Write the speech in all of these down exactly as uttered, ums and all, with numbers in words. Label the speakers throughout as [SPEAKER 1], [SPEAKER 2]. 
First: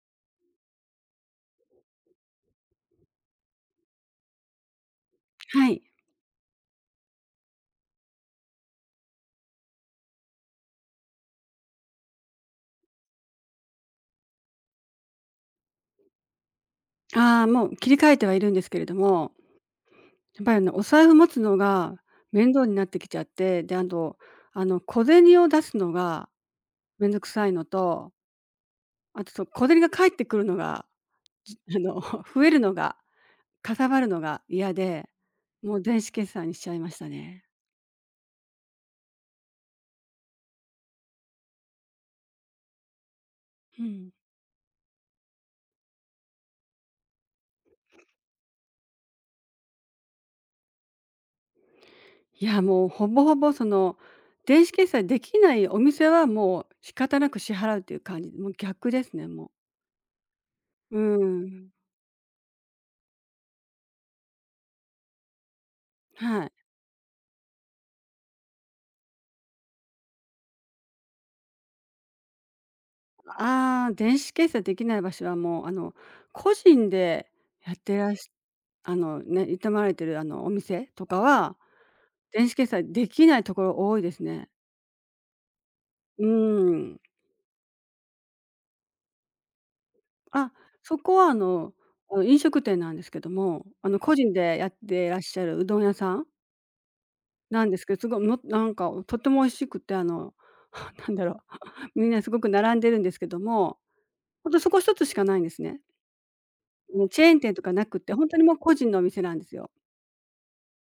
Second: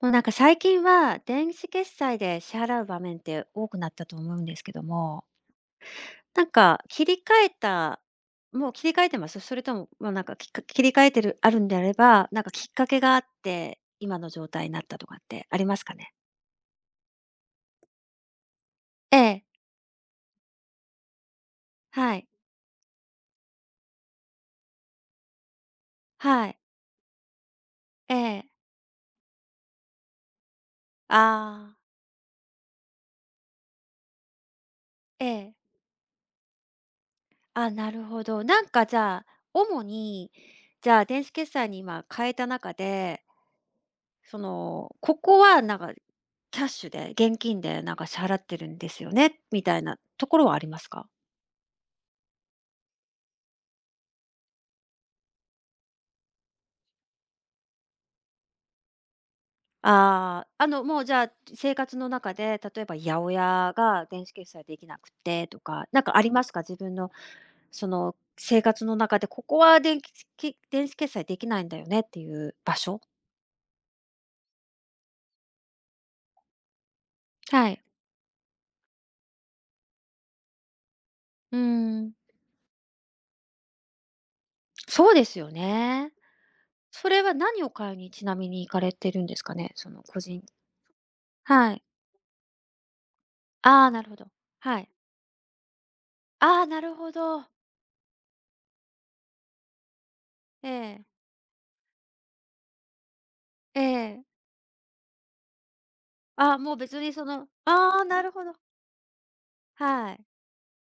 [SPEAKER 1] もうなんか最近は電子決済で支払う場面って多くなったと思うんですけども、
[SPEAKER 2] はい。
[SPEAKER 1] なんか切り替えたもう切り替えてます？それとも、もうなんかきっか切り替えてるあるんであれば、なんかきっかけがあって、今の状態になったとかってありますかね？
[SPEAKER 2] ああ、もう切り替えてはいるんですけれど
[SPEAKER 1] え
[SPEAKER 2] も、
[SPEAKER 1] え、
[SPEAKER 2] やっぱりあのお財布持つのが
[SPEAKER 1] はい、
[SPEAKER 2] 面倒になってきちゃって、で、あと、あの小銭を出すのが
[SPEAKER 1] はい、
[SPEAKER 2] めんどくさいのと、
[SPEAKER 1] ええ、
[SPEAKER 2] あとそ小銭が返ってくるのが、じ
[SPEAKER 1] ああ、
[SPEAKER 2] あの 増えるのが、かさばるのが嫌で、
[SPEAKER 1] ええ、
[SPEAKER 2] もう電子決済にしちゃいましたね。
[SPEAKER 1] あ、なるほど。なんかじゃあ、主に、じゃあ電子決済に今変えた中で
[SPEAKER 2] うん。
[SPEAKER 1] その、ここはなんか、キャッシュで、現金でなんか支払ってるんですよね、みたいなところはありますか？
[SPEAKER 2] いや、もうほぼほぼその電子決済できないお店はもう仕方なく支払うという感じ、もう逆ですね、も
[SPEAKER 1] ああ、あの、も
[SPEAKER 2] う。
[SPEAKER 1] うじ
[SPEAKER 2] う
[SPEAKER 1] ゃあ、
[SPEAKER 2] ーん、
[SPEAKER 1] 生活の中で、例えば八百屋が電子決済できなくてとか、なんかありま
[SPEAKER 2] は
[SPEAKER 1] す
[SPEAKER 2] い。
[SPEAKER 1] か？自分のその生活の中で、ここは電気き電子決済できないんだよねっていう場所？
[SPEAKER 2] ああ、電子決済できない場所はもう、あの、個人で
[SPEAKER 1] は
[SPEAKER 2] やっ
[SPEAKER 1] い。
[SPEAKER 2] てらしあの、ね、営まれてるあの、お店とか
[SPEAKER 1] う
[SPEAKER 2] は、
[SPEAKER 1] ーん、
[SPEAKER 2] 電子決済できないところ多いですね。
[SPEAKER 1] そうですよね。
[SPEAKER 2] うーん。
[SPEAKER 1] それは何を買いにちなみに行かれてるんですかね？その個人
[SPEAKER 2] あ、そこはあ
[SPEAKER 1] は
[SPEAKER 2] の、
[SPEAKER 1] い。
[SPEAKER 2] あの、飲食店なんですけども、
[SPEAKER 1] あ
[SPEAKER 2] あ
[SPEAKER 1] あ、
[SPEAKER 2] の、
[SPEAKER 1] なる
[SPEAKER 2] 個
[SPEAKER 1] ほど。
[SPEAKER 2] 人でやっ
[SPEAKER 1] はい。
[SPEAKER 2] てらっしゃるうどん屋さん
[SPEAKER 1] ああ、なるほど。
[SPEAKER 2] なんですけど、すごい、もなんかとっても美味しくて、あの、
[SPEAKER 1] ええ、
[SPEAKER 2] なんだろう、みんなすごく並んでるんですけども、
[SPEAKER 1] ええ。
[SPEAKER 2] ほんとそこ一つしかないんですね。
[SPEAKER 1] ああ、もう別
[SPEAKER 2] もう
[SPEAKER 1] に
[SPEAKER 2] チ
[SPEAKER 1] そ
[SPEAKER 2] ェーン
[SPEAKER 1] の
[SPEAKER 2] 店とかなく
[SPEAKER 1] あ
[SPEAKER 2] っ
[SPEAKER 1] あ、
[SPEAKER 2] て、
[SPEAKER 1] な
[SPEAKER 2] 本
[SPEAKER 1] る
[SPEAKER 2] 当に
[SPEAKER 1] ほど。
[SPEAKER 2] もう個人のお店なんですよ。
[SPEAKER 1] はい。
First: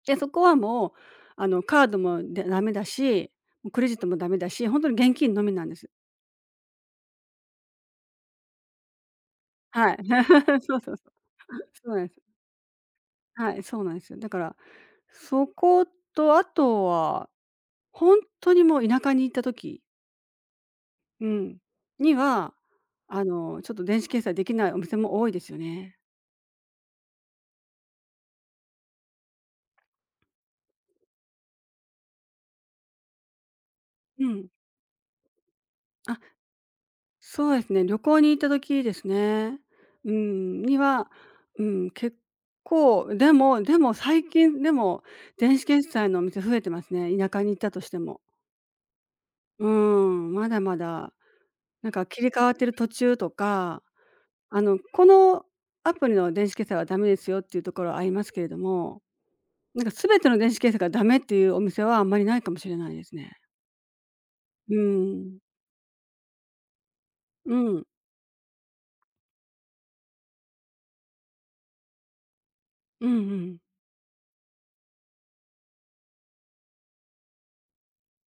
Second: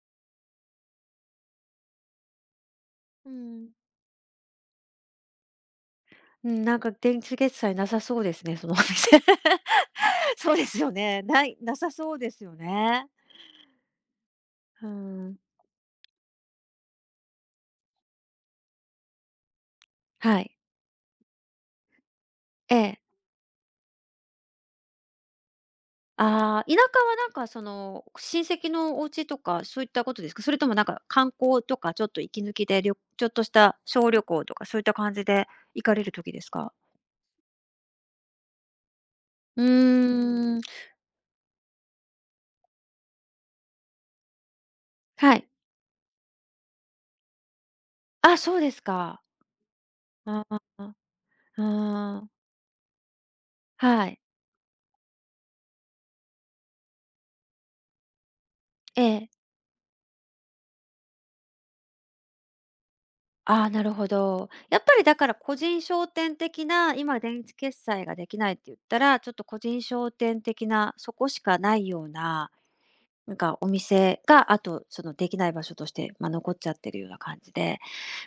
[SPEAKER 2] で、そこはもう、あの、カードもでダメだ
[SPEAKER 1] う
[SPEAKER 2] し、
[SPEAKER 1] ん。
[SPEAKER 2] もうクレジットもダメだし、ほんとに現金のみなんです。
[SPEAKER 1] うん、なんか電子決済なさそうですね、そのお店。
[SPEAKER 2] はい。
[SPEAKER 1] そう で
[SPEAKER 2] そ
[SPEAKER 1] す
[SPEAKER 2] う
[SPEAKER 1] よ
[SPEAKER 2] そうそう。
[SPEAKER 1] ね。
[SPEAKER 2] そ
[SPEAKER 1] ない、な
[SPEAKER 2] う
[SPEAKER 1] さ
[SPEAKER 2] なんで
[SPEAKER 1] そう
[SPEAKER 2] す。
[SPEAKER 1] ですよね。
[SPEAKER 2] はい、そうなんですよ。だから、
[SPEAKER 1] うーん。
[SPEAKER 2] そこと、あとは、ほんとにもう田舎に行った時、
[SPEAKER 1] はい。
[SPEAKER 2] うん、には、
[SPEAKER 1] ええ。
[SPEAKER 2] あの、ちょっと電子決済できないお店も多いですよね。
[SPEAKER 1] ああ、田舎はなんかその、親戚のお家とかそういったことですか？それともなんか観光とかちょっと息抜きで、りょちょっとした小旅
[SPEAKER 2] う
[SPEAKER 1] 行
[SPEAKER 2] ん。
[SPEAKER 1] とかそういった感じで行かれる
[SPEAKER 2] あ、
[SPEAKER 1] 時ですか？
[SPEAKER 2] そうですね、旅行に行った時ですね。
[SPEAKER 1] うー
[SPEAKER 2] う
[SPEAKER 1] ん、
[SPEAKER 2] ん、には、うん、結構、でもでも最近、でも、
[SPEAKER 1] はい。
[SPEAKER 2] 電子決済のお店増えてますね、田舎に行ったとしても。
[SPEAKER 1] あ、そうですか。
[SPEAKER 2] うーん、
[SPEAKER 1] あ
[SPEAKER 2] ま
[SPEAKER 1] あ、
[SPEAKER 2] だまだ、なんか切
[SPEAKER 1] ああ、
[SPEAKER 2] り替わってる途中とか、
[SPEAKER 1] はい。
[SPEAKER 2] あの、このアプリの電子決済はダメですよっていうところはありますけれど
[SPEAKER 1] え
[SPEAKER 2] も、
[SPEAKER 1] え。
[SPEAKER 2] なんか全ての電子決済がダメっていうお店はあんまりないかもしれないですね。
[SPEAKER 1] ああ、なるほど。
[SPEAKER 2] う
[SPEAKER 1] やっぱりだから
[SPEAKER 2] ん。
[SPEAKER 1] 個人商店的な、今電子
[SPEAKER 2] う
[SPEAKER 1] 決
[SPEAKER 2] ん。
[SPEAKER 1] 済ができないって言ったら、ちょっと個人商店的な、そこしかないような、
[SPEAKER 2] うん
[SPEAKER 1] な
[SPEAKER 2] う
[SPEAKER 1] ん
[SPEAKER 2] ん。
[SPEAKER 1] かお店が、あとそのできない場所として、まあ、残っちゃってるような感じで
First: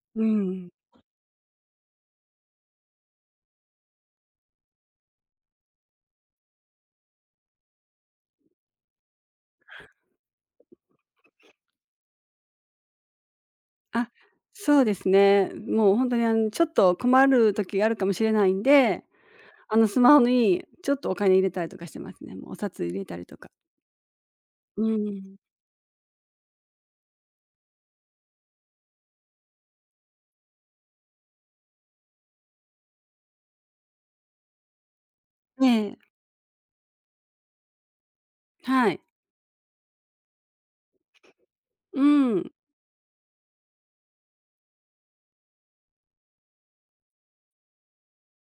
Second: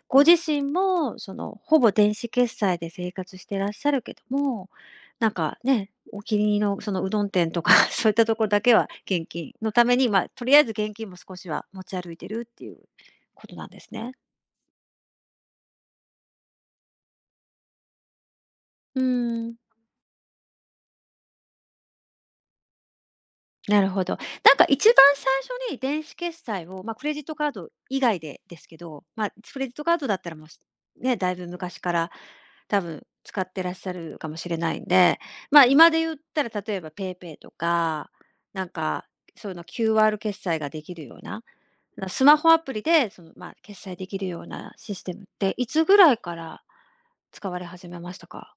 [SPEAKER 1] ご
[SPEAKER 2] う
[SPEAKER 1] 自身
[SPEAKER 2] ん、
[SPEAKER 1] も、その、ほぼ電子決済で生活してらっしゃるけども、なんかね、お気に入りのそのうどん店とか そういったところだけは現金のために、まあ、とりあえず現金も少しは持ち歩いてるっていうことなんです
[SPEAKER 2] あ、
[SPEAKER 1] ね。
[SPEAKER 2] そうですね。もう本当に、あの、ちょっと困る時があるかもしれないん
[SPEAKER 1] う
[SPEAKER 2] で、
[SPEAKER 1] ん。
[SPEAKER 2] あの、スマホにちょっとお金入れたりとかしてますね。もうお札入れたりとか。
[SPEAKER 1] なるほど。なんか
[SPEAKER 2] う
[SPEAKER 1] 一番最
[SPEAKER 2] ん。
[SPEAKER 1] 初に電子決済を、まあ、クレジットカード以外でですけど、まあ、クレジットカードだったらもう、ね、だいぶ昔から多分使ってらっしゃるかもしれないんで、まあ、
[SPEAKER 2] ね、
[SPEAKER 1] 今で言
[SPEAKER 2] え、
[SPEAKER 1] ったら例えば PayPay とか、なん
[SPEAKER 2] はい。
[SPEAKER 1] かそういうの キューアール 決済ができるような、なスマ
[SPEAKER 2] う
[SPEAKER 1] ホ
[SPEAKER 2] ん。
[SPEAKER 1] アプリでその、まあ、決済できるようなシステムって、いつぐらいから使われ始めましたか？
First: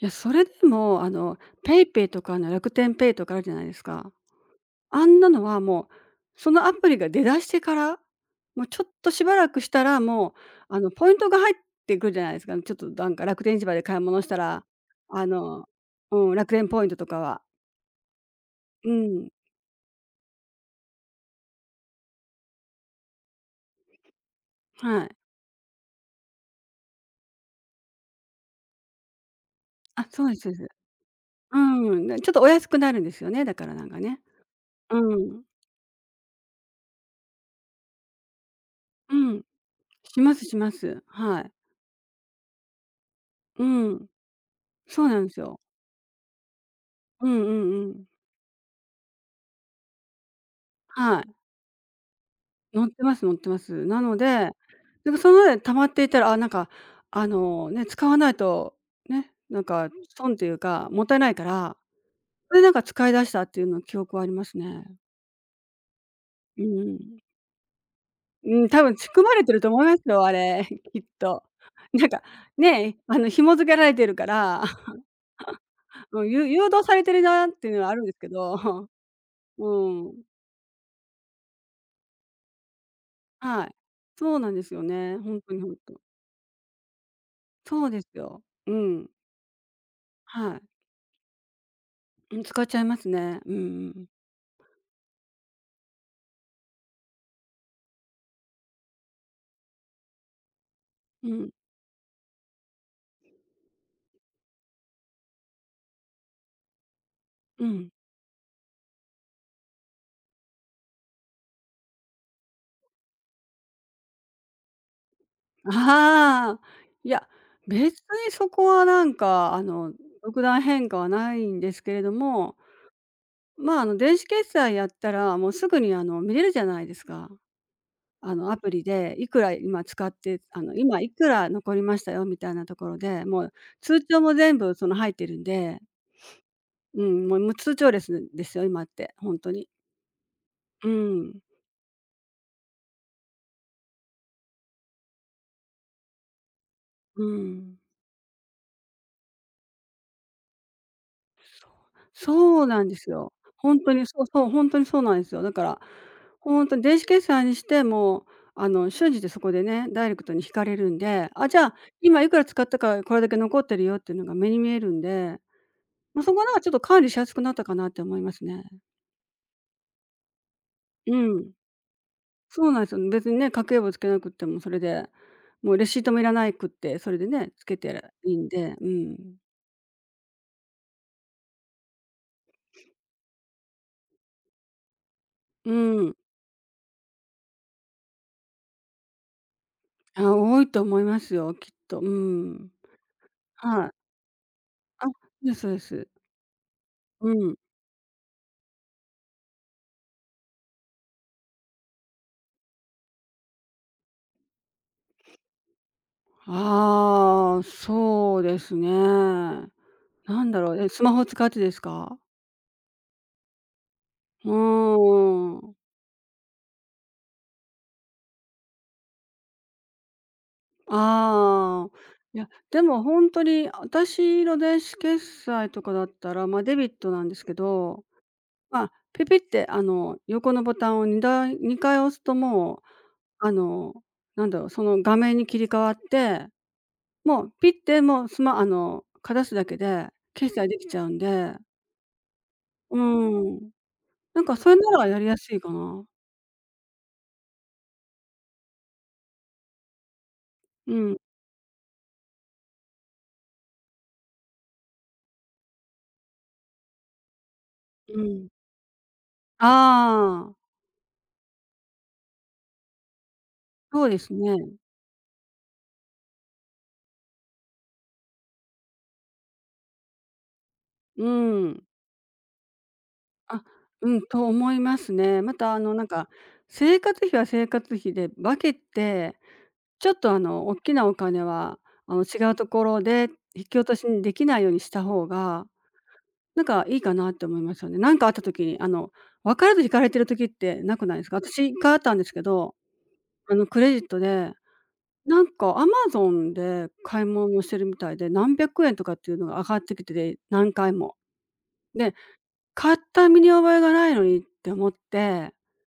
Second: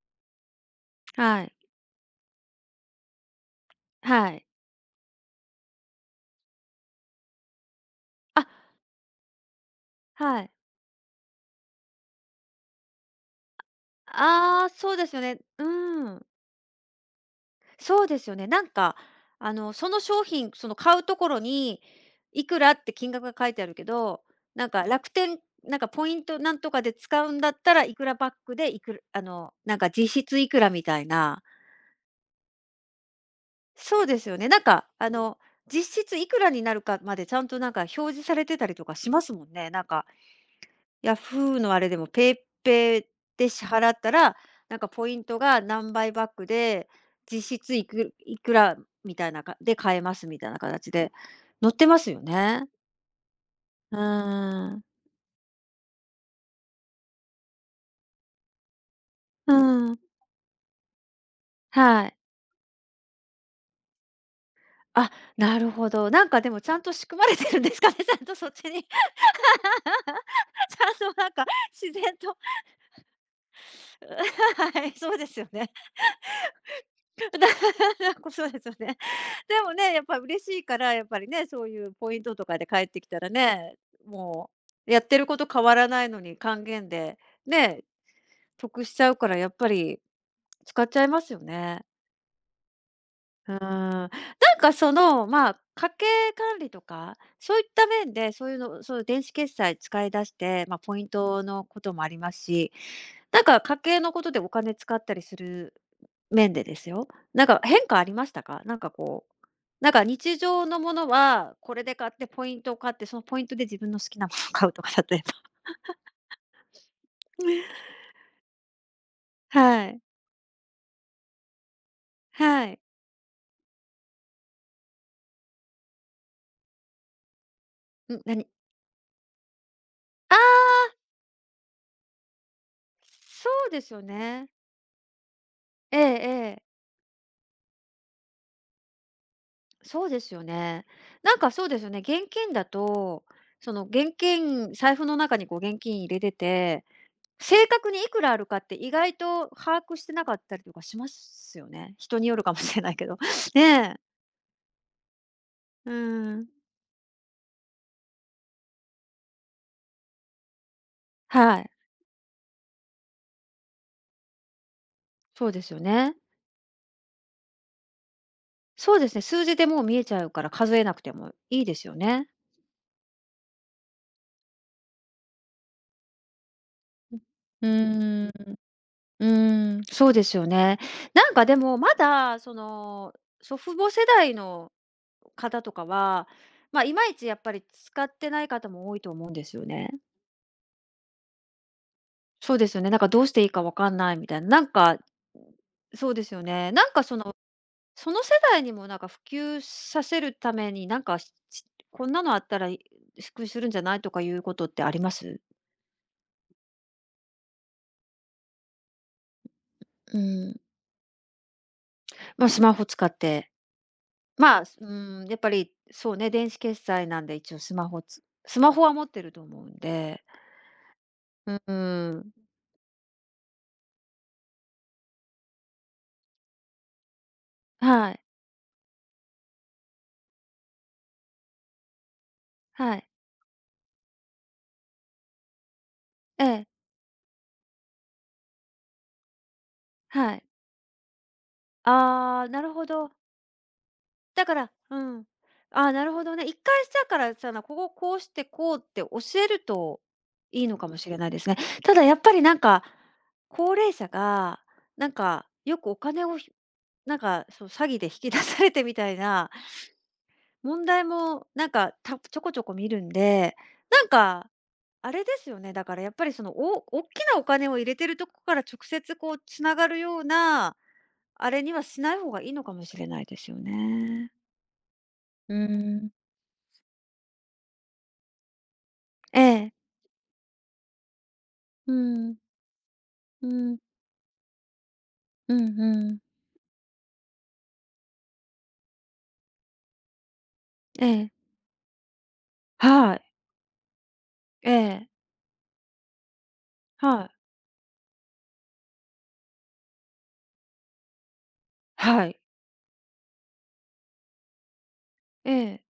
[SPEAKER 2] いや、それでも、あの、
[SPEAKER 1] はい。
[SPEAKER 2] ペイペイとか、あの、楽天ペイとかあるじゃないですか。
[SPEAKER 1] はい。
[SPEAKER 2] あんなのはもう、そのアプリが出だしてから、
[SPEAKER 1] あ、
[SPEAKER 2] もうちょっとしばらくしたら、もう、
[SPEAKER 1] はい。
[SPEAKER 2] あの、ポイントが入ってくるじゃないですか。ちょっとなんか楽天市場で買い物したら、
[SPEAKER 1] ああ、そうですよ
[SPEAKER 2] あ
[SPEAKER 1] ね。
[SPEAKER 2] の、
[SPEAKER 1] うん。
[SPEAKER 2] うん、楽天ポイントとかは。
[SPEAKER 1] そうですよね。なん
[SPEAKER 2] う
[SPEAKER 1] か、
[SPEAKER 2] ん、
[SPEAKER 1] あの、その商品、その買うところに、いくらって金額が書いてあるけど、なんか
[SPEAKER 2] は
[SPEAKER 1] 楽
[SPEAKER 2] い。
[SPEAKER 1] 天、なんかポイントなんとかで使うんだったらいくらバックでいくら、あの、なんか
[SPEAKER 2] あ、
[SPEAKER 1] 実
[SPEAKER 2] そうで
[SPEAKER 1] 質
[SPEAKER 2] す、
[SPEAKER 1] い
[SPEAKER 2] そうで
[SPEAKER 1] く
[SPEAKER 2] す。
[SPEAKER 1] らみたいな。
[SPEAKER 2] うん、でちょっとお安くなるんですよね、だからなんか
[SPEAKER 1] そうで
[SPEAKER 2] ね。
[SPEAKER 1] すよね。なんか、あ
[SPEAKER 2] う
[SPEAKER 1] の、
[SPEAKER 2] ん。
[SPEAKER 1] 実質いくらになるかまでちゃんとなんか表示されてたりとかし
[SPEAKER 2] う
[SPEAKER 1] ます
[SPEAKER 2] ん。
[SPEAKER 1] もんね。なんか
[SPEAKER 2] しますします。はい。
[SPEAKER 1] Yahoo のあれでもペ a ペ p で支
[SPEAKER 2] う
[SPEAKER 1] 払っ
[SPEAKER 2] ん。
[SPEAKER 1] たら、なんか
[SPEAKER 2] そ
[SPEAKER 1] ポ
[SPEAKER 2] う
[SPEAKER 1] イ
[SPEAKER 2] な
[SPEAKER 1] ン
[SPEAKER 2] んで
[SPEAKER 1] ト
[SPEAKER 2] すよ。
[SPEAKER 1] が何倍バックで、
[SPEAKER 2] うんうん
[SPEAKER 1] 実質い
[SPEAKER 2] うん。
[SPEAKER 1] くいくらみたいなかで買えますみたいな形で
[SPEAKER 2] はい。
[SPEAKER 1] 載ってますよね。
[SPEAKER 2] 乗ってます乗ってます。
[SPEAKER 1] う
[SPEAKER 2] なので、
[SPEAKER 1] ーん。
[SPEAKER 2] なんかその溜まっていたら、あ、なんか、あの、ね、使わないと、ね、
[SPEAKER 1] う
[SPEAKER 2] なんか
[SPEAKER 1] ーん。
[SPEAKER 2] 損っていうか、もったいないから、
[SPEAKER 1] はい。
[SPEAKER 2] それでなんか使い出したっていうの記憶はありますね。
[SPEAKER 1] あ、なるほど。なんかでも
[SPEAKER 2] う
[SPEAKER 1] ちゃ
[SPEAKER 2] ん
[SPEAKER 1] ん
[SPEAKER 2] う
[SPEAKER 1] と仕組
[SPEAKER 2] ん。
[SPEAKER 1] まれてるんですかね、ちゃんとそっち
[SPEAKER 2] うん、
[SPEAKER 1] に。
[SPEAKER 2] 多
[SPEAKER 1] ち
[SPEAKER 2] 分仕組まれてると思いますよ、あれ、
[SPEAKER 1] ゃ
[SPEAKER 2] きっ
[SPEAKER 1] んとなん
[SPEAKER 2] と。
[SPEAKER 1] か自 然
[SPEAKER 2] なんか、
[SPEAKER 1] と
[SPEAKER 2] ね、あの、紐付けられてるか ら、
[SPEAKER 1] はい、そうですよね。
[SPEAKER 2] うん、ゆ誘導されてるなっていうのはあるんですけ
[SPEAKER 1] そうですよ
[SPEAKER 2] ど、
[SPEAKER 1] ね。でも
[SPEAKER 2] う
[SPEAKER 1] ね、やっぱ
[SPEAKER 2] ん、
[SPEAKER 1] 嬉しいから、やっぱりね、そういうポイントとかで帰ってきたら
[SPEAKER 2] は
[SPEAKER 1] ね、
[SPEAKER 2] い。そう
[SPEAKER 1] も
[SPEAKER 2] なんですよ
[SPEAKER 1] うやって
[SPEAKER 2] ね、
[SPEAKER 1] る
[SPEAKER 2] ほ
[SPEAKER 1] こ
[SPEAKER 2] ん
[SPEAKER 1] と
[SPEAKER 2] とに
[SPEAKER 1] 変
[SPEAKER 2] ほ
[SPEAKER 1] わ
[SPEAKER 2] ん
[SPEAKER 1] ら
[SPEAKER 2] と。
[SPEAKER 1] ないのに還元で、ね、
[SPEAKER 2] そうですよ。う
[SPEAKER 1] 得しち
[SPEAKER 2] ん、
[SPEAKER 1] ゃうから、やっぱり
[SPEAKER 2] はい。
[SPEAKER 1] 使っちゃいますよね。
[SPEAKER 2] うん、使っちゃいますね。
[SPEAKER 1] う
[SPEAKER 2] うん
[SPEAKER 1] ん。
[SPEAKER 2] うんうん。
[SPEAKER 1] なんかその、まあ、家計管理とか、そういった面で、そういうのそういう電子決済使い出して、まあ、ポイン
[SPEAKER 2] う
[SPEAKER 1] ト
[SPEAKER 2] ん、
[SPEAKER 1] のこともありますし、なんか家計のことでお金使ったりする面でですよ。なんか変化ありましたか？なんかこう、なんか日常のものは、これで買ってポイントを買って、そのポイントで自分の好きなものを買うとか、例えば。
[SPEAKER 2] ああ、いや、別にそこはなんか、あ
[SPEAKER 1] は
[SPEAKER 2] の、
[SPEAKER 1] い、
[SPEAKER 2] 特段変化はないんですけれども、
[SPEAKER 1] はい。
[SPEAKER 2] まあ、あの、電子決済やったら、もうすぐに、あの、見れるじゃないですか。
[SPEAKER 1] うん、
[SPEAKER 2] あ
[SPEAKER 1] 何
[SPEAKER 2] の、アプリでいくら今使っ
[SPEAKER 1] ああ
[SPEAKER 2] て、あの、
[SPEAKER 1] ー、
[SPEAKER 2] 今いくら残りましたよみたいなところで、も
[SPEAKER 1] そ
[SPEAKER 2] う
[SPEAKER 1] うですよ
[SPEAKER 2] 通帳も
[SPEAKER 1] ね。
[SPEAKER 2] 全部その入ってるんで、
[SPEAKER 1] ええええ。
[SPEAKER 2] うん、もう無通帳レスですよ、今って、本当に。
[SPEAKER 1] そうですよね。
[SPEAKER 2] う
[SPEAKER 1] なん
[SPEAKER 2] ん、
[SPEAKER 1] かそうですよね、現金だと、その現金財布の中にこう現金入れてて、
[SPEAKER 2] う
[SPEAKER 1] 正
[SPEAKER 2] ん。
[SPEAKER 1] 確にいくらあるかって意外と把握してなかったりとかしますよね。人によるかも
[SPEAKER 2] そう
[SPEAKER 1] しれ
[SPEAKER 2] なん
[SPEAKER 1] ない
[SPEAKER 2] で
[SPEAKER 1] け
[SPEAKER 2] す
[SPEAKER 1] ど。
[SPEAKER 2] よ。本当
[SPEAKER 1] ねえ。
[SPEAKER 2] にそうそう、本当にそうなんですよ。だから、
[SPEAKER 1] うーん、
[SPEAKER 2] 本当に電子決済にしても、あの、瞬時でそこでね、ダイレクトに引かれるんで、あ、じ
[SPEAKER 1] は
[SPEAKER 2] ゃ
[SPEAKER 1] い、
[SPEAKER 2] あ、今いくら使ったからこれだけ残ってるよっていうのが目に見えるんで、
[SPEAKER 1] そうですよね。
[SPEAKER 2] まあ、そこはなんかちょっと管理しやすくなったかなって思いますね。
[SPEAKER 1] そうですね、数字でもう見えちゃうから数えなくて
[SPEAKER 2] う
[SPEAKER 1] も
[SPEAKER 2] ん。
[SPEAKER 1] いいですよね。
[SPEAKER 2] そうなんですよね別にね、家計簿つけなくってもそれで、もうレシートもいらないくって、それでね、つ
[SPEAKER 1] う
[SPEAKER 2] けてりゃ
[SPEAKER 1] ーん。
[SPEAKER 2] いいんで、う
[SPEAKER 1] う
[SPEAKER 2] ん。
[SPEAKER 1] ーん、そうですよね。なんかでもまだその、祖父母世代の方と
[SPEAKER 2] う
[SPEAKER 1] か
[SPEAKER 2] ん。
[SPEAKER 1] は、ま、あいまいちやっぱり使ってない方も多いと思うんですよね。
[SPEAKER 2] あ、多いと思いますよ、きっと。
[SPEAKER 1] そ
[SPEAKER 2] う
[SPEAKER 1] うで
[SPEAKER 2] ん。
[SPEAKER 1] すよね、なんかどうしていいかわ
[SPEAKER 2] は
[SPEAKER 1] か
[SPEAKER 2] い。
[SPEAKER 1] んないみたいな、なんか、
[SPEAKER 2] あ、ですそうです。
[SPEAKER 1] そうですよね、なんかそ
[SPEAKER 2] う
[SPEAKER 1] の
[SPEAKER 2] ん。
[SPEAKER 1] その世代にもなんか普及させるために、なんか、ししこんなのあったら、い普及するんじゃないとかいうことってあります？
[SPEAKER 2] ああ、そうですね。
[SPEAKER 1] う
[SPEAKER 2] なん
[SPEAKER 1] ん。
[SPEAKER 2] だろう、え、スマホ使ってですか？
[SPEAKER 1] まあ、スマホ使って。
[SPEAKER 2] う
[SPEAKER 1] まあ、すうーん、やっぱ
[SPEAKER 2] ー
[SPEAKER 1] り、
[SPEAKER 2] ん。
[SPEAKER 1] そうね、電子決済なんで一応スマホつスマホは持ってると思うんで、う
[SPEAKER 2] ああ。
[SPEAKER 1] ーん、
[SPEAKER 2] いや、でもほんとに、あたしの電子決済とかだったら、ま、デビットなんですけど、
[SPEAKER 1] はい、
[SPEAKER 2] まあ、ピピってあの、横のボタンをにだい回押すともう、
[SPEAKER 1] はい、
[SPEAKER 2] あの、なんだろう、その画面に切り替わっ
[SPEAKER 1] え
[SPEAKER 2] て、
[SPEAKER 1] え、
[SPEAKER 2] もうピッてもうスマあの、かざすだけで
[SPEAKER 1] はい。
[SPEAKER 2] 決済できちゃうんで、
[SPEAKER 1] ああ、なるほ
[SPEAKER 2] う
[SPEAKER 1] ど。
[SPEAKER 2] ん、なん
[SPEAKER 1] だか
[SPEAKER 2] かそ
[SPEAKER 1] ら、
[SPEAKER 2] れな
[SPEAKER 1] う
[SPEAKER 2] らや
[SPEAKER 1] ん。
[SPEAKER 2] りやすいか
[SPEAKER 1] ああ、な
[SPEAKER 2] な。
[SPEAKER 1] るほどね。一回したからさな、こここうしてこうって教えるといいのか
[SPEAKER 2] う
[SPEAKER 1] もし
[SPEAKER 2] ん、
[SPEAKER 1] れないですね。ただやっぱりなんか、高齢者が、なんかよくお金をひなんかそう、詐欺で引
[SPEAKER 2] う
[SPEAKER 1] き出
[SPEAKER 2] ん。
[SPEAKER 1] されてみたいな
[SPEAKER 2] ああ、
[SPEAKER 1] 問題もなんか、たちょこちょこ見るんで、な
[SPEAKER 2] そ
[SPEAKER 1] ん
[SPEAKER 2] うです
[SPEAKER 1] か
[SPEAKER 2] ね。
[SPEAKER 1] あれですよね、だからやっぱりその、おおっきなお金を入れてるとこから直接こう繋がるような、
[SPEAKER 2] う
[SPEAKER 1] あれには
[SPEAKER 2] ん。
[SPEAKER 1] しない方がいいのかもしれないですよ
[SPEAKER 2] あ、うん、
[SPEAKER 1] ね。
[SPEAKER 2] と思いますね。
[SPEAKER 1] う
[SPEAKER 2] ま
[SPEAKER 1] ー
[SPEAKER 2] たあのなん
[SPEAKER 1] ん。
[SPEAKER 2] か、生活費は生活費で分けて、
[SPEAKER 1] ええ。
[SPEAKER 2] ちょっとあの、大きなお金は、
[SPEAKER 1] う
[SPEAKER 2] あの、
[SPEAKER 1] ん、
[SPEAKER 2] 違うところで
[SPEAKER 1] う
[SPEAKER 2] 引き
[SPEAKER 1] ん、
[SPEAKER 2] 落としにできないようにした方
[SPEAKER 1] う
[SPEAKER 2] が、
[SPEAKER 1] んうん。
[SPEAKER 2] なんかいいかなって思いますよね。なんかあった時に、あの、分からず引かれてる時ってな
[SPEAKER 1] え
[SPEAKER 2] くないで
[SPEAKER 1] え。
[SPEAKER 2] すか？私いっかいあったんですけど、
[SPEAKER 1] はい。
[SPEAKER 2] あの、クレジットで、
[SPEAKER 1] ええ。
[SPEAKER 2] なんか Amazon で買
[SPEAKER 1] は
[SPEAKER 2] い
[SPEAKER 1] い。
[SPEAKER 2] 物をしてるみたいで、何百円とかっていうのが上がってきてて、何回も。で、
[SPEAKER 1] はい。
[SPEAKER 2] 買った身に覚えがないのにって思っ
[SPEAKER 1] え
[SPEAKER 2] て、
[SPEAKER 1] え、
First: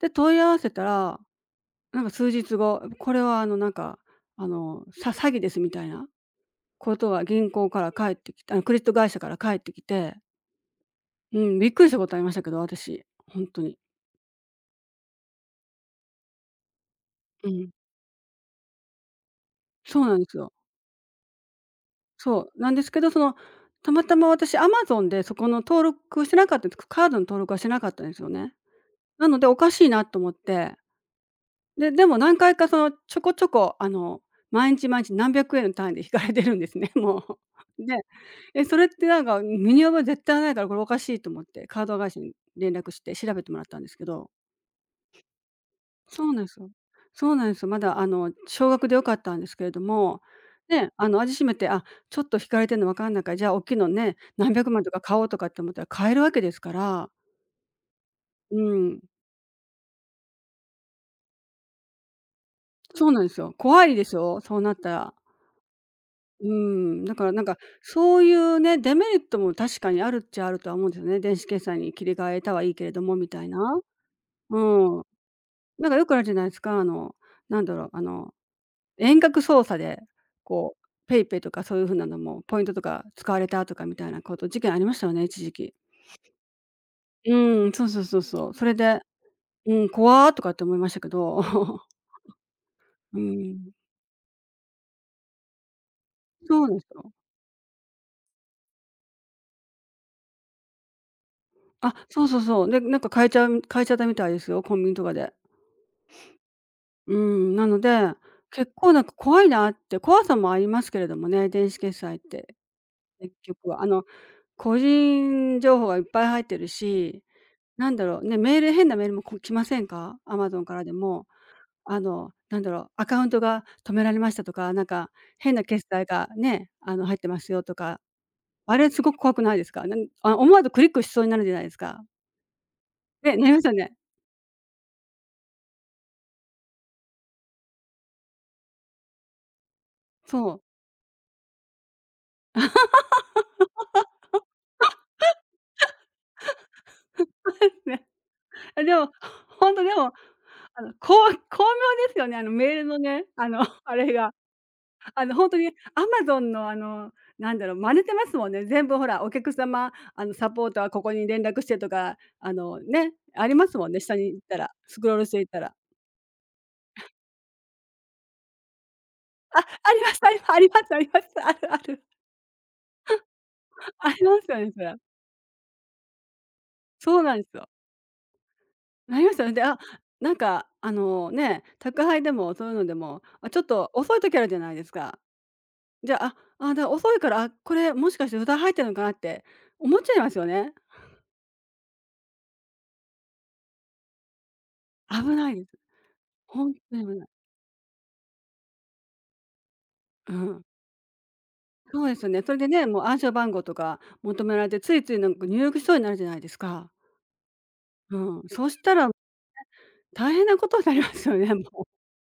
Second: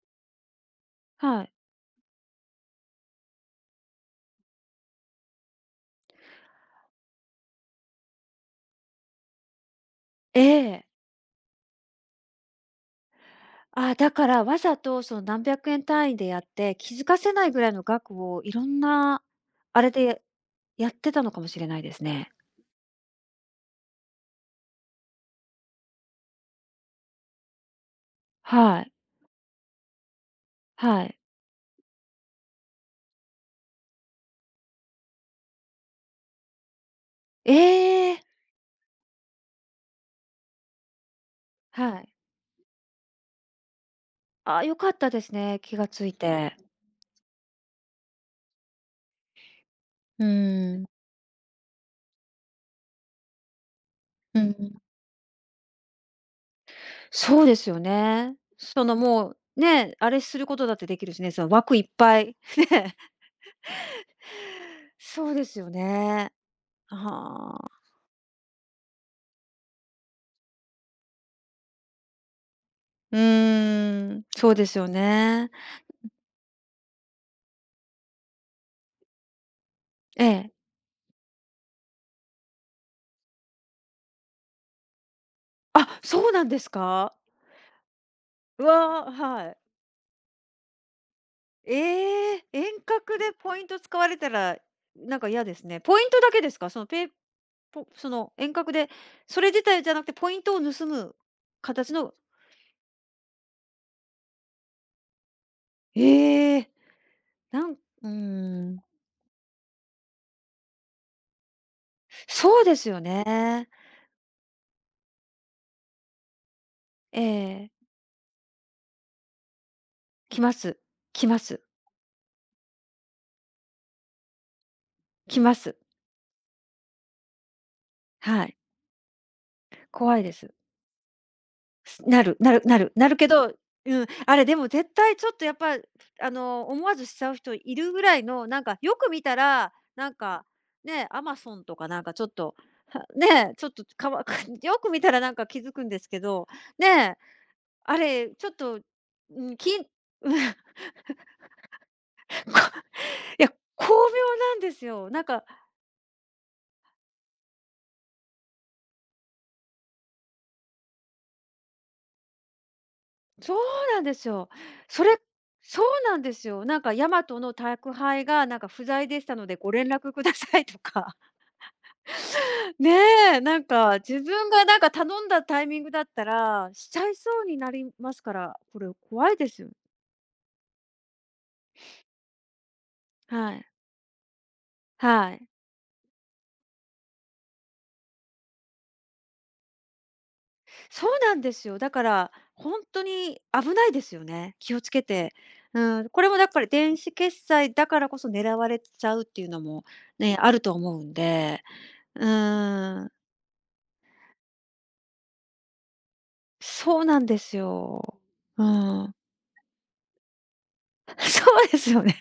[SPEAKER 2] で、問い合わせたら、
[SPEAKER 1] はい。
[SPEAKER 2] なんか数日後、これはあの、なんか、あの、さ詐欺ですみたいなことは銀行から帰ってきてあの、クレジット会社から帰ってきて、
[SPEAKER 1] ええ。
[SPEAKER 2] うん、びっくりしたことありましたけど、私、ほんとに。
[SPEAKER 1] あ、だからわざとその何百円単位でやって、気づかせな
[SPEAKER 2] う
[SPEAKER 1] いぐら
[SPEAKER 2] ん。
[SPEAKER 1] いの額をいろんなあれ
[SPEAKER 2] そうなん
[SPEAKER 1] で
[SPEAKER 2] ですよ。
[SPEAKER 1] やってたのかもしれないですね。
[SPEAKER 2] そう、なんですけど、その、たまたま私 Amazon でそこの登録してなかったんです。カードの登録はしてなかったんですよね。
[SPEAKER 1] はい、
[SPEAKER 2] なのでおかしいなと思って、
[SPEAKER 1] はい。
[SPEAKER 2] で、でも何回かそのちょこちょこ、あの、毎日毎日何百円の単位で引かれてるんですね、もう。で、
[SPEAKER 1] ええ。
[SPEAKER 2] え、それってなんか身に覚え絶対ないからこれおかしいと思って、カー
[SPEAKER 1] は
[SPEAKER 2] ド会
[SPEAKER 1] い。
[SPEAKER 2] 社に連絡して調べてもらったんですけど、
[SPEAKER 1] あ、良かったですね、気がつい
[SPEAKER 2] そうなんで
[SPEAKER 1] て。
[SPEAKER 2] すよ。そうなんですよ。まだあの、小額で良かったんですけれども、
[SPEAKER 1] うーん、
[SPEAKER 2] ね、あの、味しめて、あ、ちょっと引かれてるの分かんないから、じゃあおっきいのね、
[SPEAKER 1] う
[SPEAKER 2] 何百
[SPEAKER 1] ん。
[SPEAKER 2] 万とか買おうとかって思ったら買えるわけですから、
[SPEAKER 1] そうですよね。
[SPEAKER 2] う
[SPEAKER 1] その
[SPEAKER 2] ん、
[SPEAKER 1] もう、ね、あれすることだってできるしね、その枠いっぱい、ね。
[SPEAKER 2] そうなんですよ。怖いですよ、そうなったら。
[SPEAKER 1] そうですよね。
[SPEAKER 2] うん、だからなんか、
[SPEAKER 1] はあ。
[SPEAKER 2] そういうね、デメリットも確かにあるっちゃあるとは思うんですよね。電子決済に切り替えたはいいけれど
[SPEAKER 1] う
[SPEAKER 2] もみたいな。
[SPEAKER 1] ーん、そう
[SPEAKER 2] う
[SPEAKER 1] ですよ
[SPEAKER 2] ん。
[SPEAKER 1] ね。
[SPEAKER 2] なんかよくあるじゃないですか、あの、なんだろう、あの遠隔操作で、
[SPEAKER 1] ええ。
[SPEAKER 2] こう、ペイペイとかそういう風なのも、ポイントとか使われたとかみたいなこと、事件ありましたよね、一時期。
[SPEAKER 1] あ、そうなんですか？
[SPEAKER 2] うん、そうそうそうそう。
[SPEAKER 1] う
[SPEAKER 2] それで、
[SPEAKER 1] わ、はい。
[SPEAKER 2] うん、怖とかって思いましたけど。
[SPEAKER 1] ええ、遠隔
[SPEAKER 2] う
[SPEAKER 1] でポイン
[SPEAKER 2] ん。
[SPEAKER 1] ト使われたら、なんか嫌ですね。ポイントだけです
[SPEAKER 2] そ
[SPEAKER 1] か？
[SPEAKER 2] う
[SPEAKER 1] そ
[SPEAKER 2] で
[SPEAKER 1] の
[SPEAKER 2] す
[SPEAKER 1] ペイ
[SPEAKER 2] よ。
[SPEAKER 1] ポその遠隔で、それ自体じゃなくてポイントを盗む形
[SPEAKER 2] あ、
[SPEAKER 1] の
[SPEAKER 2] そうそうそう。で、なんか買えちゃう変えちゃったみたいですよ、コンビニとかで。
[SPEAKER 1] ええ、
[SPEAKER 2] うん、な
[SPEAKER 1] なんう
[SPEAKER 2] の
[SPEAKER 1] ー
[SPEAKER 2] で、結
[SPEAKER 1] ん、
[SPEAKER 2] 構なんか怖いなって、怖さもありますけれどもね、電子決済って、
[SPEAKER 1] そうですよ
[SPEAKER 2] 結
[SPEAKER 1] ね。
[SPEAKER 2] 局は。あの、個人情報がいっぱい入ってる
[SPEAKER 1] え
[SPEAKER 2] し、
[SPEAKER 1] え。
[SPEAKER 2] なんだろう、ね、メール、変なメールもこ来ませんか、ア
[SPEAKER 1] 来
[SPEAKER 2] マ
[SPEAKER 1] ま
[SPEAKER 2] ゾンか
[SPEAKER 1] す。
[SPEAKER 2] らで
[SPEAKER 1] 来
[SPEAKER 2] も。
[SPEAKER 1] ます。
[SPEAKER 2] あの、なんだろう、アカウントが止められましたとか、なんか
[SPEAKER 1] 来ま
[SPEAKER 2] 変な
[SPEAKER 1] す。
[SPEAKER 2] 決済がね、あの、入ってますよとか、
[SPEAKER 1] はい。
[SPEAKER 2] あれすごく怖くないですか？なん、
[SPEAKER 1] 怖いで
[SPEAKER 2] あ、
[SPEAKER 1] す。
[SPEAKER 2] 思わずクリックしそうになるじゃないですか。
[SPEAKER 1] なるなるなるなるけ
[SPEAKER 2] ね、な
[SPEAKER 1] ど、
[SPEAKER 2] りますよね。
[SPEAKER 1] うん、あれでも絶対ちょっとやっぱ、あの、思わずしちゃう人いるぐらいの、なんかよく見たら、なんか、
[SPEAKER 2] そう。
[SPEAKER 1] ね、Amazon とかなんかちょっと、はね、ちょっとかわ よく見たらなんか気づくんですけど、ね、あ
[SPEAKER 2] ね。
[SPEAKER 1] れちょっと、
[SPEAKER 2] あ、でも、
[SPEAKER 1] うん、き
[SPEAKER 2] ほんとでも、
[SPEAKER 1] うん こ
[SPEAKER 2] あの、こう巧妙ですよね、あのメールのね、
[SPEAKER 1] いや、
[SPEAKER 2] あ
[SPEAKER 1] 巧
[SPEAKER 2] の、あ
[SPEAKER 1] 妙
[SPEAKER 2] れが。
[SPEAKER 1] なんですよ。なん
[SPEAKER 2] あの、
[SPEAKER 1] か、
[SPEAKER 2] 本当にアマゾンのあの、なんだろう、真似てますもんね。全部ほら、お客様、あの、サポートはここに連絡してとか、あの、ね、あ
[SPEAKER 1] そ
[SPEAKER 2] り
[SPEAKER 1] う
[SPEAKER 2] ますもん
[SPEAKER 1] な
[SPEAKER 2] ね、
[SPEAKER 1] んで
[SPEAKER 2] 下に
[SPEAKER 1] す
[SPEAKER 2] 行っ
[SPEAKER 1] よ。
[SPEAKER 2] たら、ス
[SPEAKER 1] そ
[SPEAKER 2] クロ
[SPEAKER 1] れ
[SPEAKER 2] ールしていったら。
[SPEAKER 1] そうなんですよ。なんかヤマトの宅配がなんか不在でしたので
[SPEAKER 2] あ、
[SPEAKER 1] ご連
[SPEAKER 2] あり
[SPEAKER 1] 絡
[SPEAKER 2] ます
[SPEAKER 1] く
[SPEAKER 2] あ
[SPEAKER 1] だ
[SPEAKER 2] ります
[SPEAKER 1] さ
[SPEAKER 2] あ
[SPEAKER 1] い
[SPEAKER 2] り
[SPEAKER 1] と
[SPEAKER 2] ますあり
[SPEAKER 1] か。
[SPEAKER 2] ます。あるある。
[SPEAKER 1] ねえ、なんか
[SPEAKER 2] あ
[SPEAKER 1] 自
[SPEAKER 2] りま
[SPEAKER 1] 分
[SPEAKER 2] すよ
[SPEAKER 1] が
[SPEAKER 2] ね、
[SPEAKER 1] な
[SPEAKER 2] そ
[SPEAKER 1] んか
[SPEAKER 2] れ。
[SPEAKER 1] 頼んだタイミングだったら、しちゃい
[SPEAKER 2] そう
[SPEAKER 1] そ
[SPEAKER 2] なんで
[SPEAKER 1] う
[SPEAKER 2] す
[SPEAKER 1] に
[SPEAKER 2] よ。
[SPEAKER 1] なりますから、これ
[SPEAKER 2] なり
[SPEAKER 1] 怖
[SPEAKER 2] ま
[SPEAKER 1] い
[SPEAKER 2] した
[SPEAKER 1] で
[SPEAKER 2] よね。
[SPEAKER 1] す
[SPEAKER 2] で、
[SPEAKER 1] よ。
[SPEAKER 2] あ、なんか、あの、ね、宅配でもそういうのでも、あ、
[SPEAKER 1] は
[SPEAKER 2] ちょっ
[SPEAKER 1] い。
[SPEAKER 2] と遅い時あるじゃないですか。
[SPEAKER 1] はい。
[SPEAKER 2] じゃあ、あ、あ、だ、遅いから、あ、これもしかして札入ってるのかなって思っちゃいますよね。
[SPEAKER 1] そうなんですよ。だから、ほんとに危ないですよね。気をつけて。
[SPEAKER 2] 危ないです。
[SPEAKER 1] うん、これもだから
[SPEAKER 2] 本
[SPEAKER 1] 電
[SPEAKER 2] 当に
[SPEAKER 1] 子
[SPEAKER 2] 危ない。
[SPEAKER 1] 決済だからこそ狙われちゃうっていうのも
[SPEAKER 2] う
[SPEAKER 1] ね、ある
[SPEAKER 2] ん。
[SPEAKER 1] と思うんで。
[SPEAKER 2] そうです
[SPEAKER 1] う
[SPEAKER 2] よね。それでね、もう
[SPEAKER 1] ーん、
[SPEAKER 2] 暗証番号とか求められて、ついついなんか入力しそうになるじゃないですか。
[SPEAKER 1] そうなんです
[SPEAKER 2] う
[SPEAKER 1] よ。
[SPEAKER 2] ん。
[SPEAKER 1] う
[SPEAKER 2] そうしたら
[SPEAKER 1] ん。
[SPEAKER 2] 大変なことになりま すよね、も
[SPEAKER 1] そ
[SPEAKER 2] う。
[SPEAKER 1] うです よね。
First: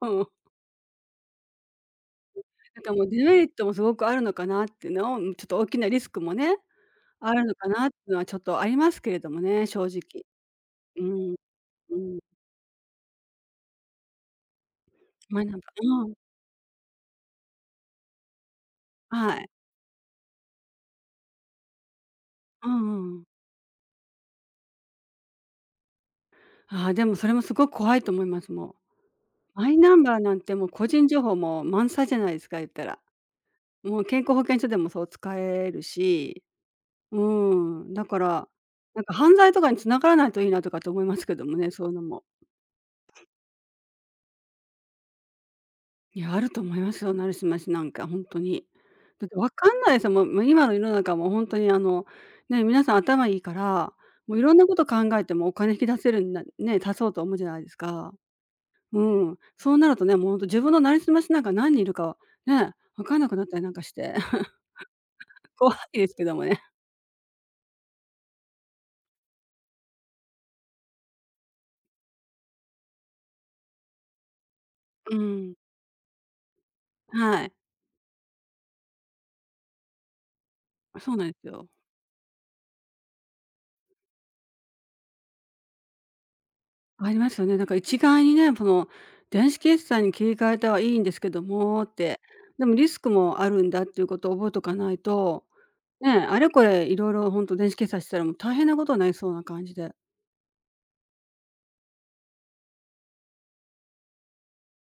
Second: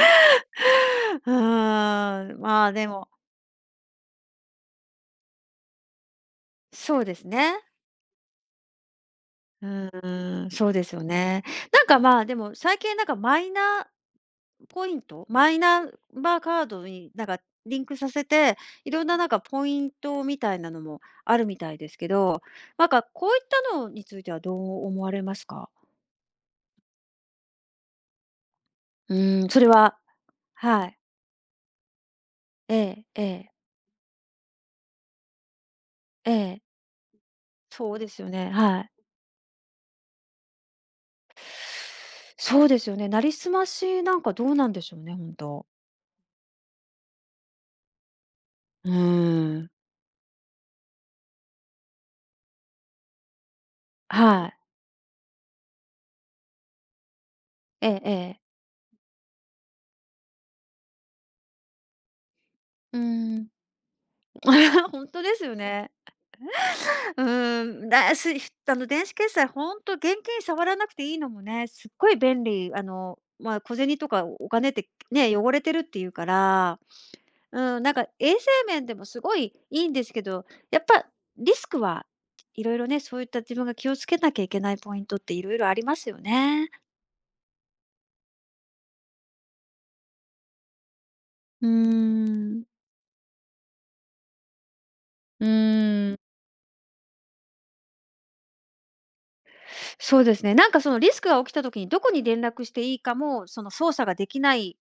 [SPEAKER 2] うん。
[SPEAKER 1] うーん、まあ、
[SPEAKER 2] なん
[SPEAKER 1] で
[SPEAKER 2] かも
[SPEAKER 1] も、
[SPEAKER 2] うデメリットもすごくあるのかなっていうのを、うん、ちょっと大きなリスクもね、
[SPEAKER 1] そうです
[SPEAKER 2] あるの
[SPEAKER 1] ね。
[SPEAKER 2] かなっていうのはちょっとありますけれども
[SPEAKER 1] う
[SPEAKER 2] ね、正直。
[SPEAKER 1] ーん、そうですよ
[SPEAKER 2] うん、
[SPEAKER 1] ね。なん
[SPEAKER 2] う
[SPEAKER 1] か、ま
[SPEAKER 2] ん。
[SPEAKER 1] あ、でも最近なんかマイナポイント、
[SPEAKER 2] マイ
[SPEAKER 1] マ
[SPEAKER 2] ナ
[SPEAKER 1] イ
[SPEAKER 2] ンバ
[SPEAKER 1] ナン
[SPEAKER 2] ー、うん。
[SPEAKER 1] バーカードになんかリンクさせて、いろんななん
[SPEAKER 2] は
[SPEAKER 1] か
[SPEAKER 2] い。
[SPEAKER 1] ポイントみたいなのもあるみたいですけど、
[SPEAKER 2] う
[SPEAKER 1] なんか
[SPEAKER 2] んうん。
[SPEAKER 1] こういったのについてはどう思われますか？
[SPEAKER 2] ああ、でもそれもすごく怖いと思います、もう。
[SPEAKER 1] うーん、それ
[SPEAKER 2] マイナ
[SPEAKER 1] は
[SPEAKER 2] ンバーなんてもう
[SPEAKER 1] は
[SPEAKER 2] 個
[SPEAKER 1] い。
[SPEAKER 2] 人情報も満載じゃないですか、言ったら。
[SPEAKER 1] ええええ
[SPEAKER 2] もう健康保険証でもそう使える
[SPEAKER 1] え
[SPEAKER 2] し、
[SPEAKER 1] え、
[SPEAKER 2] う
[SPEAKER 1] そ
[SPEAKER 2] ん、
[SPEAKER 1] う
[SPEAKER 2] だ
[SPEAKER 1] で
[SPEAKER 2] か
[SPEAKER 1] すよ
[SPEAKER 2] ら、
[SPEAKER 1] ね、はい。
[SPEAKER 2] なんか犯罪とかに繋がらないといいなとかって思いますけどもね、そういうのも。
[SPEAKER 1] そうですよね、なりすましなんかどうなんでしょうね、ほんと。
[SPEAKER 2] いや、あると思いますよ、なるしましなんかほんとに。
[SPEAKER 1] うー
[SPEAKER 2] だって分か
[SPEAKER 1] ん、
[SPEAKER 2] んないですよ、もう、もう今の世の中もほんとにあの、ね、皆さん頭いいから、もうい
[SPEAKER 1] は
[SPEAKER 2] ろん
[SPEAKER 1] い。
[SPEAKER 2] なこと考えてもお金引き出せるんなね、足そうと思うじゃないです
[SPEAKER 1] えええ
[SPEAKER 2] か。
[SPEAKER 1] え。
[SPEAKER 2] うん、そうなるとね、もうほんと自分のなりすましなんか何人いるか、ね、
[SPEAKER 1] うー
[SPEAKER 2] 分かんなくなっ
[SPEAKER 1] ん。
[SPEAKER 2] たりなんかして、
[SPEAKER 1] 本当ですよ
[SPEAKER 2] 怖
[SPEAKER 1] ね。
[SPEAKER 2] いですけどもね。
[SPEAKER 1] うーん、だすあの、電子決済本当現金触らなくていいのもね、すっごい便利。あの、まあ、小銭とかお金って
[SPEAKER 2] う
[SPEAKER 1] ね、汚
[SPEAKER 2] ん、
[SPEAKER 1] れてるっていうから、
[SPEAKER 2] はい、
[SPEAKER 1] うん、なんか衛生面でもすごいいいんですけど、やっぱ
[SPEAKER 2] そうなんです
[SPEAKER 1] リス
[SPEAKER 2] よ。
[SPEAKER 1] クは、いろいろね、そういった自分が気をつけなきゃいけないポイントっていろいろありますよね。
[SPEAKER 2] ありますよね。なんか一概にね、この電子決済に切り替えたはいいんですけど
[SPEAKER 1] うー
[SPEAKER 2] もって、でも
[SPEAKER 1] ん。
[SPEAKER 2] リスクもあるんだっていうことを覚えとかないと、
[SPEAKER 1] う
[SPEAKER 2] ね、
[SPEAKER 1] ーん。
[SPEAKER 2] あれこれいろいろ本当電子決済したらもう大変なことになりそうな感じで。
[SPEAKER 1] そうですね。なんかそのリスクが起きた時にどこに連絡していいかも、その操作ができない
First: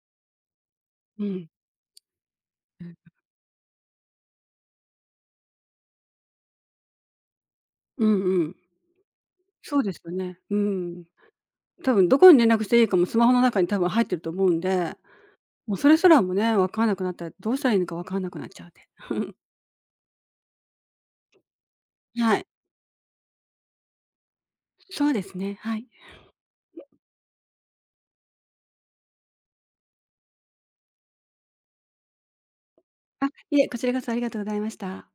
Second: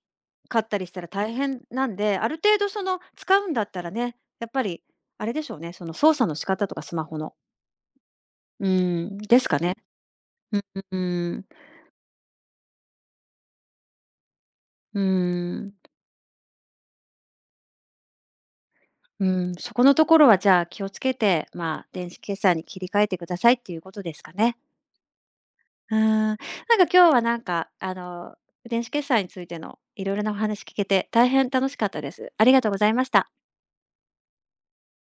[SPEAKER 1] かったりしたら
[SPEAKER 2] う
[SPEAKER 1] 大
[SPEAKER 2] ん。
[SPEAKER 1] 変なんで、ある程度その使うんだったらね、やっぱりあれでしょうね、その操作の仕方とかスマホの。
[SPEAKER 2] うんうん。
[SPEAKER 1] うん、ですかね。
[SPEAKER 2] そうですよね。う
[SPEAKER 1] うんう
[SPEAKER 2] ん。
[SPEAKER 1] んうん。
[SPEAKER 2] 多分どこに連絡していいかもスマホの中に多分入ってると思うんで、
[SPEAKER 1] うん。
[SPEAKER 2] もうそれすらもね、分かんなくなったらどうしたらいいのか分かんなくなっちゃうで。
[SPEAKER 1] そこのところはじゃあ気をつけて、まあ、電子
[SPEAKER 2] は
[SPEAKER 1] 決
[SPEAKER 2] い。
[SPEAKER 1] 済に切り替えてくださいっていうことですかね。
[SPEAKER 2] そうですね、はい。
[SPEAKER 1] うん。なんか今日はなんか、あの、電子決済についてのいろいろなお話聞けて大変楽しかったです。ありがとうございまし
[SPEAKER 2] あ、
[SPEAKER 1] た。
[SPEAKER 2] いえ、こちらこそありがとうございました。